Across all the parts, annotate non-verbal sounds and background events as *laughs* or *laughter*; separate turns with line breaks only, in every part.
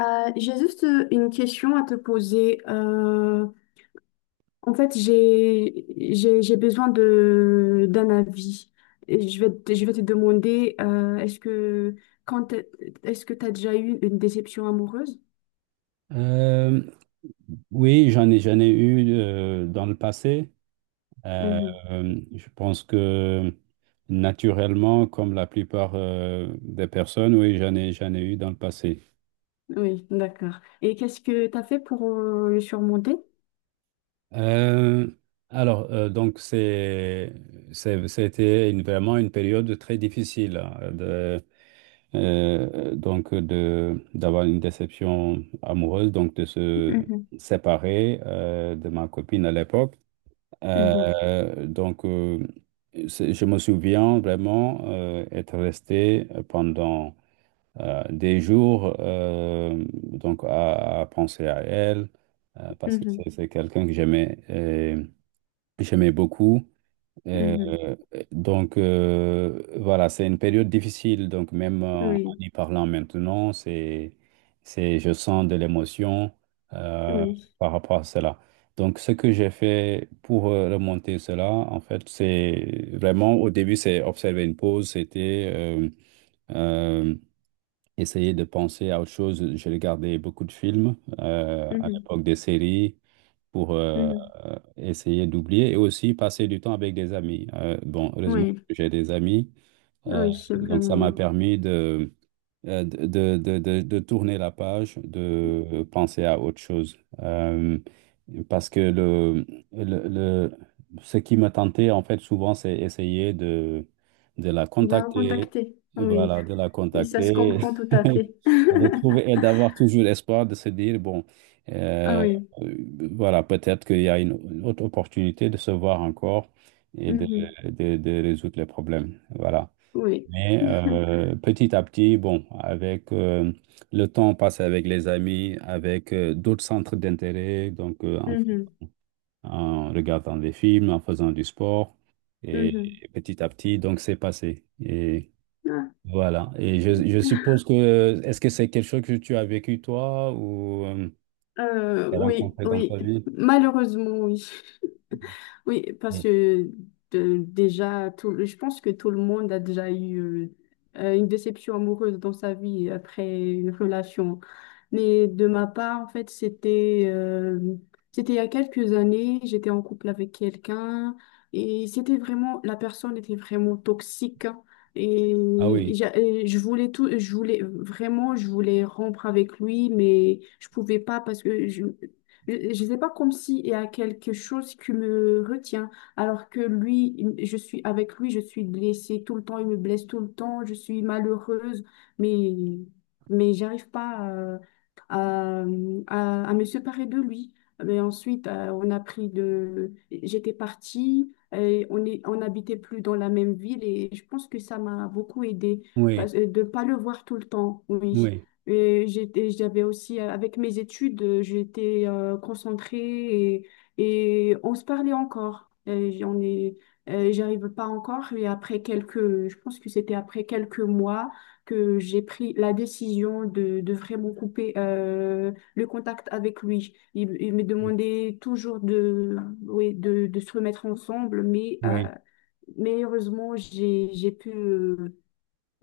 J'ai juste une question à te poser. En fait, j'ai besoin d'un avis. Et je vais te demander, quand t'es- est-ce que tu as déjà eu une déception amoureuse?
Euh, oui, j'en ai eu dans le passé. Euh,
Mhm.
je pense que naturellement, comme la plupart des personnes, oui, j'en ai eu dans le passé.
Oui, d'accord. Et qu'est-ce que tu as fait pour le surmonter?
Euh, alors, euh, donc, c'est, Vraiment une période très difficile, hein, de d'avoir une déception amoureuse, donc de se
Mhm,
séparer de ma copine à l'époque.
mhm,
Euh, donc, euh, je me souviens vraiment être resté pendant des jours donc à penser à elle parce que
mhm,
c'est quelqu'un que j'aimais beaucoup. Euh,
mhm.
voilà, c'est une période difficile. Donc même en, en
Oui,
y parlant maintenant, c'est, je sens de l'émotion euh,
oui.
par rapport à cela. Donc ce que j'ai fait pour remonter cela, en fait, c'est vraiment au début, c'est observer une pause, c'était euh, essayer de penser à autre chose. J'ai regardé beaucoup de films à
Mhm,
l'époque des séries pour
mhm.
essayer d'oublier et aussi passer du temps avec des amis. Bon, heureusement
Oui,
que j'ai des amis, euh,
oui, c'est
donc ça m'a
vraiment.
permis de tourner la page, de penser à autre chose. Parce que le, le- ce qui me tentait, en fait, souvent, c'est essayer de la
Il a
contacter,
contacté. Oui,
voilà, de la
oui, ça se
contacter,
comprend tout
*laughs*
à
et
fait. *laughs*
de trouver, et d'avoir toujours espoir de se dire,
Ah
euh,
oui.
voilà, peut-être qu'il y a une autre opportunité de se voir encore et de,
Mhm.
de, de résoudre les problèmes. Voilà.
Oui.
Mais
*laughs*
petit à petit, bon, avec le temps passé avec les amis, avec d'autres centres d'intérêt,
Mhm.
en regardant des films, en faisant du sport, et
Mhm.
petit à petit, donc c'est passé. Et
Ah.
voilà. Et je suppose que, est-ce que c'est quelque chose que tu as vécu toi ou tu as
Oui,
rencontré dans ta
oui,
vie?
malheureusement, oui. Oui, parce
Oui.
que déjà, je pense que tout le monde a déjà eu une déception amoureuse dans sa vie après une relation. Mais de ma part, en fait, c'était il y a quelques années, j'étais en couple avec quelqu'un et c'était vraiment, la personne était vraiment toxique, hein. Et,
Ah oui,
et je voulais rompre avec lui, mais je pouvais pas parce que je sais pas, comme si il y a quelque chose qui me retient, alors que lui, je suis avec lui, je suis blessée tout le temps, il me blesse tout le temps, je suis malheureuse, mais j'arrive pas à me séparer de lui. Mais ensuite, on a pris de... J'étais partie, et on n'habitait plus dans la même ville et je pense que ça m'a beaucoup aidée
oui,
de ne pas le voir tout le temps, oui.
oui,
J'avais aussi, avec mes études, j'étais concentrée, et on se parlait encore. J'arrive pas encore, mais je pense que c'était après quelques mois que j'ai pris la décision de vraiment couper le contact avec lui. Il me demandait toujours oui, de se remettre ensemble,
oui,
mais heureusement, j'ai pu,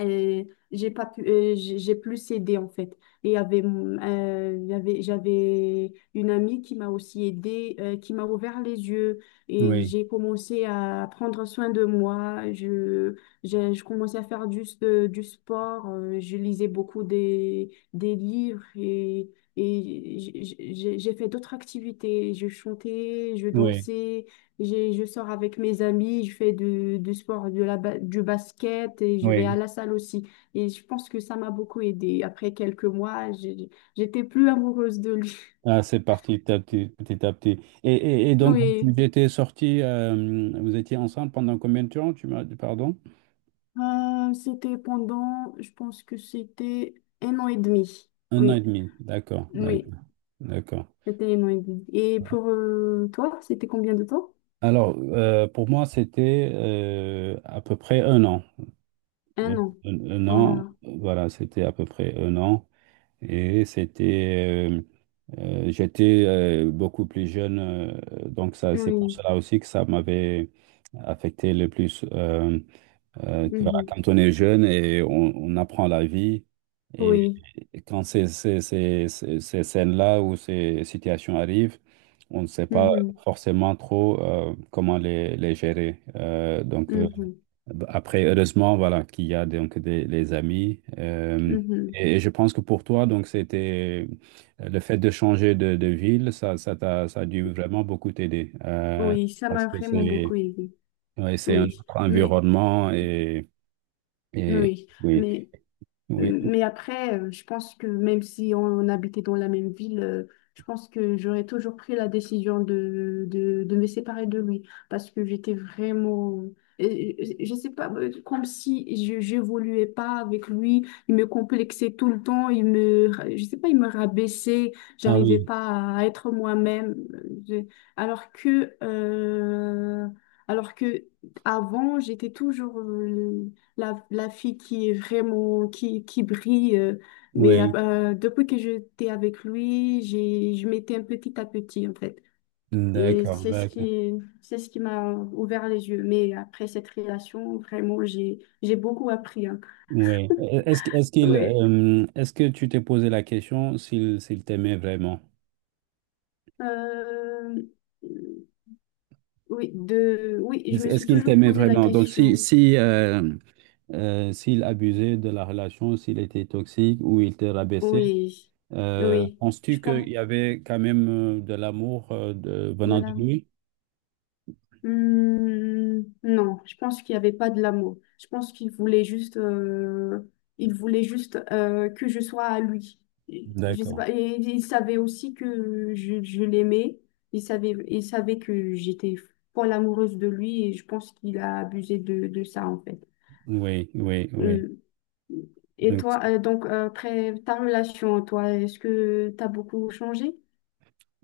et j'ai pas pu, j'ai plus aidé en fait. J'avais une amie qui m'a aussi aidée, qui m'a ouvert les yeux et
oui,
j'ai commencé à prendre soin de moi. Je commençais à faire du sport, je lisais beaucoup des livres, et j'ai fait d'autres activités. Je chantais, je
oui, oui,
dansais. Je sors avec mes amis, je fais du sport, du basket et je vais à
oui.
la salle aussi. Et je pense que ça m'a beaucoup aidée. Après quelques mois, j'étais plus amoureuse de lui. *laughs*
Ah, c'est parti petit à petit, petit à petit. Et et donc,
Oui.
vous étiez ensemble pendant combien de temps, tu m'as dit, pardon?
Je pense que c'était un an et demi.
Un an et
Oui,
demi, d'accord,
oui,
d'accord, d'accord.
c'était un an et demi. Et pour toi, c'était combien de temps?
Alors, pour moi, c'était à peu près un an.
Un
Un,
an.
un an,
Ah,
voilà, c'était à peu près un an. Et c'était, j'étais beaucoup plus jeune, donc ça, c'est pour
oui,
cela aussi que ça m'avait affecté le plus. Tu vois,
mhm.
quand on est jeune et on apprend la vie, et,
Oui,
et quand ces scènes-là ou ces situations arrivent, on ne sait pas
mhm.
forcément trop comment les gérer.
Mhm.
Après, heureusement, voilà, qu'il y a les amis. Euh,
Mhm.
et, et, je pense que pour toi, donc, c'était le fait de changer de ville, ça ça a dû vraiment beaucoup t'aider.
Oui, ça
Parce
m'a
que
vraiment beaucoup aidée.
ouais, c'est un
Oui,
autre
mais.
environnement et. Et
Oui,
oui,
mais,
oui.
après, je pense que même si on habitait dans la même ville, je pense que j'aurais toujours pris la décision de me séparer de lui parce que j'étais vraiment, je sais pas, comme si je j'évoluais pas avec lui, il me complexait tout le temps, je sais pas, il me rabaissait,
Ah
j'arrivais
oui,
pas à être moi-même, alors que, euh, alors que avant, j'étais toujours, la fille qui est vraiment, qui brille.
oui.
Depuis que j'étais avec lui, je m'étais un petit à petit, en fait. Et
D'accord,
c'est ce
d'accord.
qui, c'est ce qui m'a ouvert les yeux. Mais après cette relation, vraiment, j'ai beaucoup appris, hein.
Oui. Est-ce qu'il,
Oui.
euh, est-ce que tu t'es posé la question s'il, s'il t'aimait vraiment?
Euh, oui, je me
Est-ce
suis
qu'il
toujours
t'aimait
posé la
vraiment? Donc, si,
question.
si, euh, euh, s'il abusait de la relation, s'il était toxique ou il te rabaissait,
Oui, oui, je
penses-tu qu'il
pense
y avait quand même de l'amour
de
venant de
là.
lui?
Hmm, non, je pense qu'il n'y avait pas de l'amour. Je pense qu'il voulait juste, que je sois à lui. Je sais
D'accord.
pas. Et il savait aussi que je l'aimais. Il savait que j'étais folle amoureuse de lui et je pense qu'il a abusé de ça en fait.
Oui, oui,
Hmm. Et
oui.
toi, donc après ta relation, toi, est-ce que tu as beaucoup changé?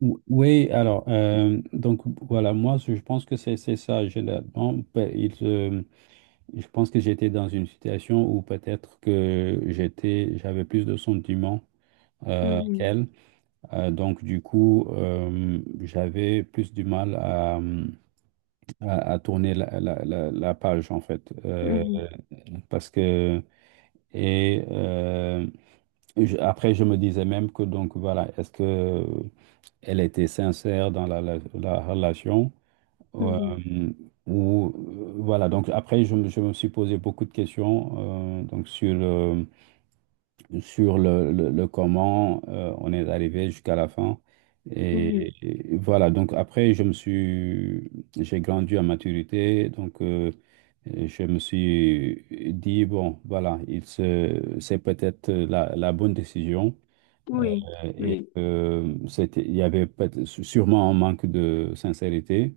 Ou- Oui, alors, voilà, moi, je pense que c'est ça. J'ai la- bon, pe- je pense que j'étais dans une situation où peut-être que j'avais plus de sentiments
Mhm,
qu'elle. Donc, du coup, j'avais plus du mal à tourner la page, en fait.
mhm,
Parce que, et je- Après, je me disais même que, donc, voilà, est-ce que elle était sincère dans la relation.
mhm,
euh, ou, voilà, donc après, je me suis posé beaucoup de questions donc sur le comment on est arrivé jusqu'à la fin.
mhm.
Et voilà, donc après, j'ai grandi en maturité, et je me suis dit, bon, voilà, il se, c'est peut-être la bonne décision. Euh,
Oui,
Et
oui.
euh, c'était, il y avait peut- sûrement un manque de sincérité.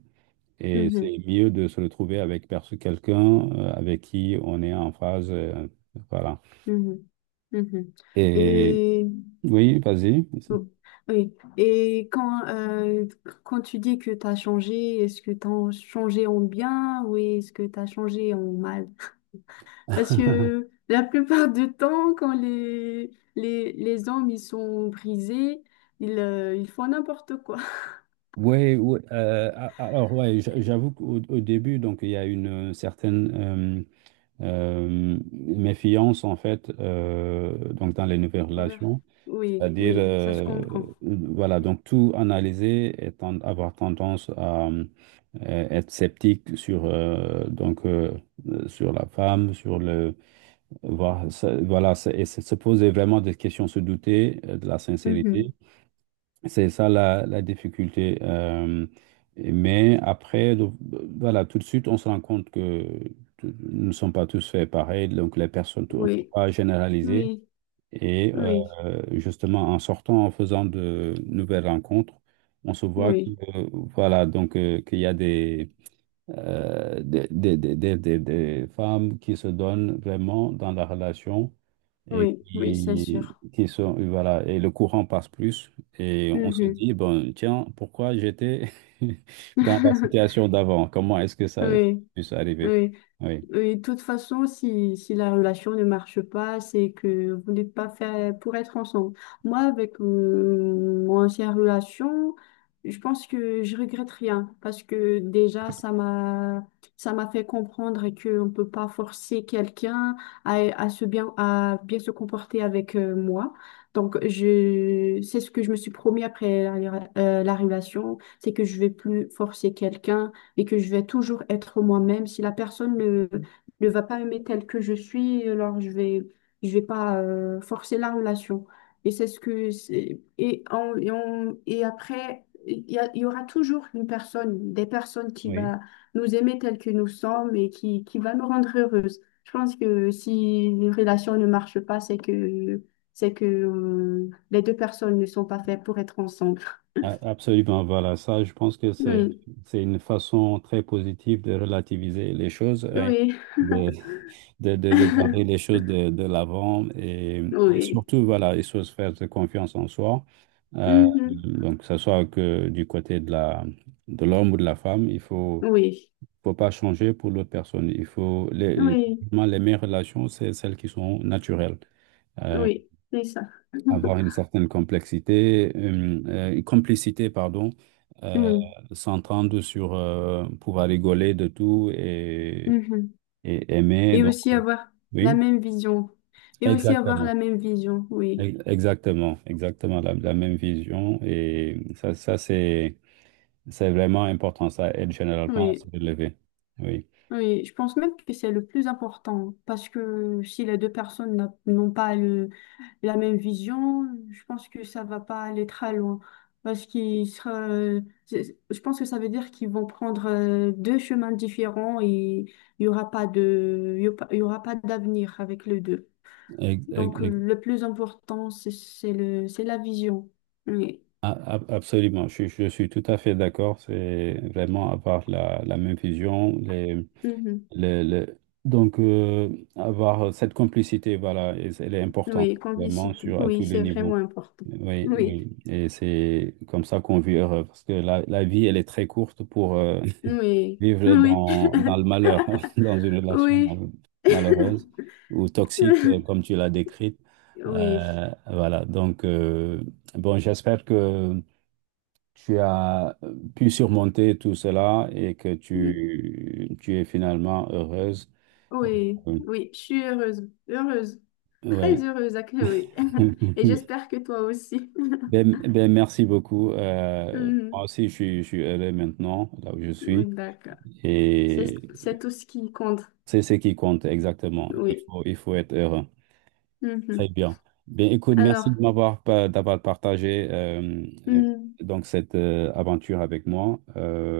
Et
Mhm.
c'est mieux de se retrouver avec perso- quelqu'un avec qui on est en phase. Voilà.
Mhm. Mhm.
Et
Et
oui, vas-y.
bon, oui. Quand tu dis que tu as changé, est-ce que tu as changé en bien ou est-ce que tu as changé en mal? Parce que
*laughs*
la plupart du temps, quand les hommes ils sont brisés, ils font n'importe quoi.
Oui, oui, alors ouais, j'a- j'avoue qu'au au début, donc il y a une certaine méfiance, en fait, donc dans les nouvelles
Envers-
relations.
Oui,
C'est-à-dire,
oui, ça se comprend.
voilà, donc tout analyser et ten- avoir tendance à être sceptique sur, sur la femme, sur le. Voir, ça- voilà, c'est- et se poser vraiment des questions, se douter de la sincérité.
Mhm.
C'est ça la, la difficulté. Mais après, donc, voilà, tout de suite, on se rend compte que t- nous ne sommes pas tous faits pareil. Donc, les personnes, tout- on ne peut
Oui,
pas généraliser.
oui,
Et
oui,
justement, en sortant, en faisant de nouvelles rencontres, on se voit que,
oui,
euh, voilà, qu'il y a des, des femmes qui se donnent vraiment dans la relation et
oui, oui, c'est sûr.
qui sont, et voilà, et le courant passe plus. Et on se
Mhm.
dit, bon, tiens, pourquoi j'étais *laughs* dans la
*laughs*
situation d'avant? Comment est-ce que ça
Oui,
puisse arriver?
oui.
Oui,
Et de toute façon, si la relation ne marche pas, c'est que vous n'êtes pas fait pour être ensemble. Moi, avec mon ancienne relation, je pense que je regrette rien parce que déjà, ça m'a fait comprendre qu'on ne peut pas forcer quelqu'un à bien se comporter avec moi. Donc, c'est ce que je me suis promis après la relation, c'est que je vais plus forcer quelqu'un et que je vais toujours être moi-même. Si la personne ne va pas aimer tel que je suis, alors je vais pas forcer la relation. Et c'est ce que c'est- Et après, il y aura toujours une personne, des personnes qui
oui,
va nous aimer tel que nous sommes et qui va nous rendre heureuses. Je pense que si une relation ne marche pas, c'est que les deux personnes ne sont pas faites pour être ensemble.
a- absolument. Voilà, ça, je pense que
Oui,
c'est une façon très positive de relativiser les choses, hein,
oui,
de regarder les
*laughs*
choses de l'avant et
oui.
surtout, voilà, il faut se faire de confiance en soi.
Mhm.
Donc, que ce soit que du côté de de l'homme ou de la femme, il faut,
Oui,
faut pas changer pour l'autre personne. Il faut, les,
oui,
vraiment, les meilleures relations, c'est celles qui sont naturelles. Euh,
oui, c'est ça.
Avoir
*laughs*
une certaine complexité, complicité, pardon, euh,
Oui,
s'entendre sur pouvoir rigoler de tout
mhm.
et aimer.
Et aussi avoir la
Oui,
même vision. Et aussi avoir
exactement.
la même vision, oui.
Ex- Exactement, exactement la même vision. Et ça, c'est vraiment important. Ça aide généralement à se
Oui,
relever. Oui.
oui. Je pense même que c'est le plus important parce que si les deux personnes n'ont pas la même vision, je pense que ça va pas aller très loin. Parce qu'ils sera, c'est- Je pense que ça veut dire qu'ils vont prendre deux chemins différents et il y aura pas d'avenir avec les deux.
Ex- ex-
Donc,
ex-
le plus important, c'est la vision. Oui.
a- a- absolument. Je suis tout à fait d'accord. C'est vraiment avoir la même vision.
Mhm.
Les- Donc, euh, Avoir cette complicité, voilà, et c'est- elle est importante,
Oui,
vraiment,
complicité.
sur, à
Oui,
tous les
c'est vraiment
niveaux.
important.
Oui,
Oui,
oui. Et c'est comme ça qu'on vit heureux. Parce que la vie, elle est très courte pour
oui,
vivre
oui,
dans le
*laughs*
malheur, *laughs* dans une relation
oui,
malheureuse
*laughs*
ou toxique, comme tu l'as décrite.
oui,
Euh, voilà, donc, euh, bon, j'espère que tu as pu surmonter tout cela et que tu es finalement heureuse.
oui,
Euh,
oui. Je suis heureuse, heureuse, très
ouais.
heureuse à oui. *laughs* Et
*laughs*
j'espère que toi aussi. *laughs*
Ben, ben, merci beaucoup. Moi
Mhm.
aussi, je suis heureux maintenant, là où je
Oui,
suis.
d'accord.
Et
C'est tout ce qui compte.
c'est ce qui compte exactement.
Oui.
Il faut être heureux. Très
Mhm.
bien. Bien, écoute, merci
Alors,
de m'avoir pa- d'avoir partagé
mhm,
donc cette aventure avec moi.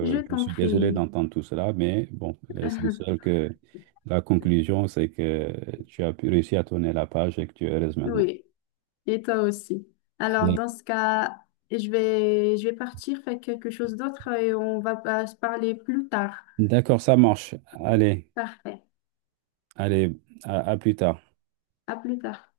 je
Je
t'en
suis désolé
prie.
d'entendre tout cela, mais bon,
*laughs*
l'essentiel que la conclusion, c'est que tu as pu réussir à tourner la page et que tu es heureuse maintenant.
Oui. Et toi aussi. Alors,
Allez.
dans ce cas, je vais partir faire quelque chose d'autre et on va pas se parler plus tard.
D'accord, ça marche. Allez,
Parfait.
allez, à plus tard.
À plus tard.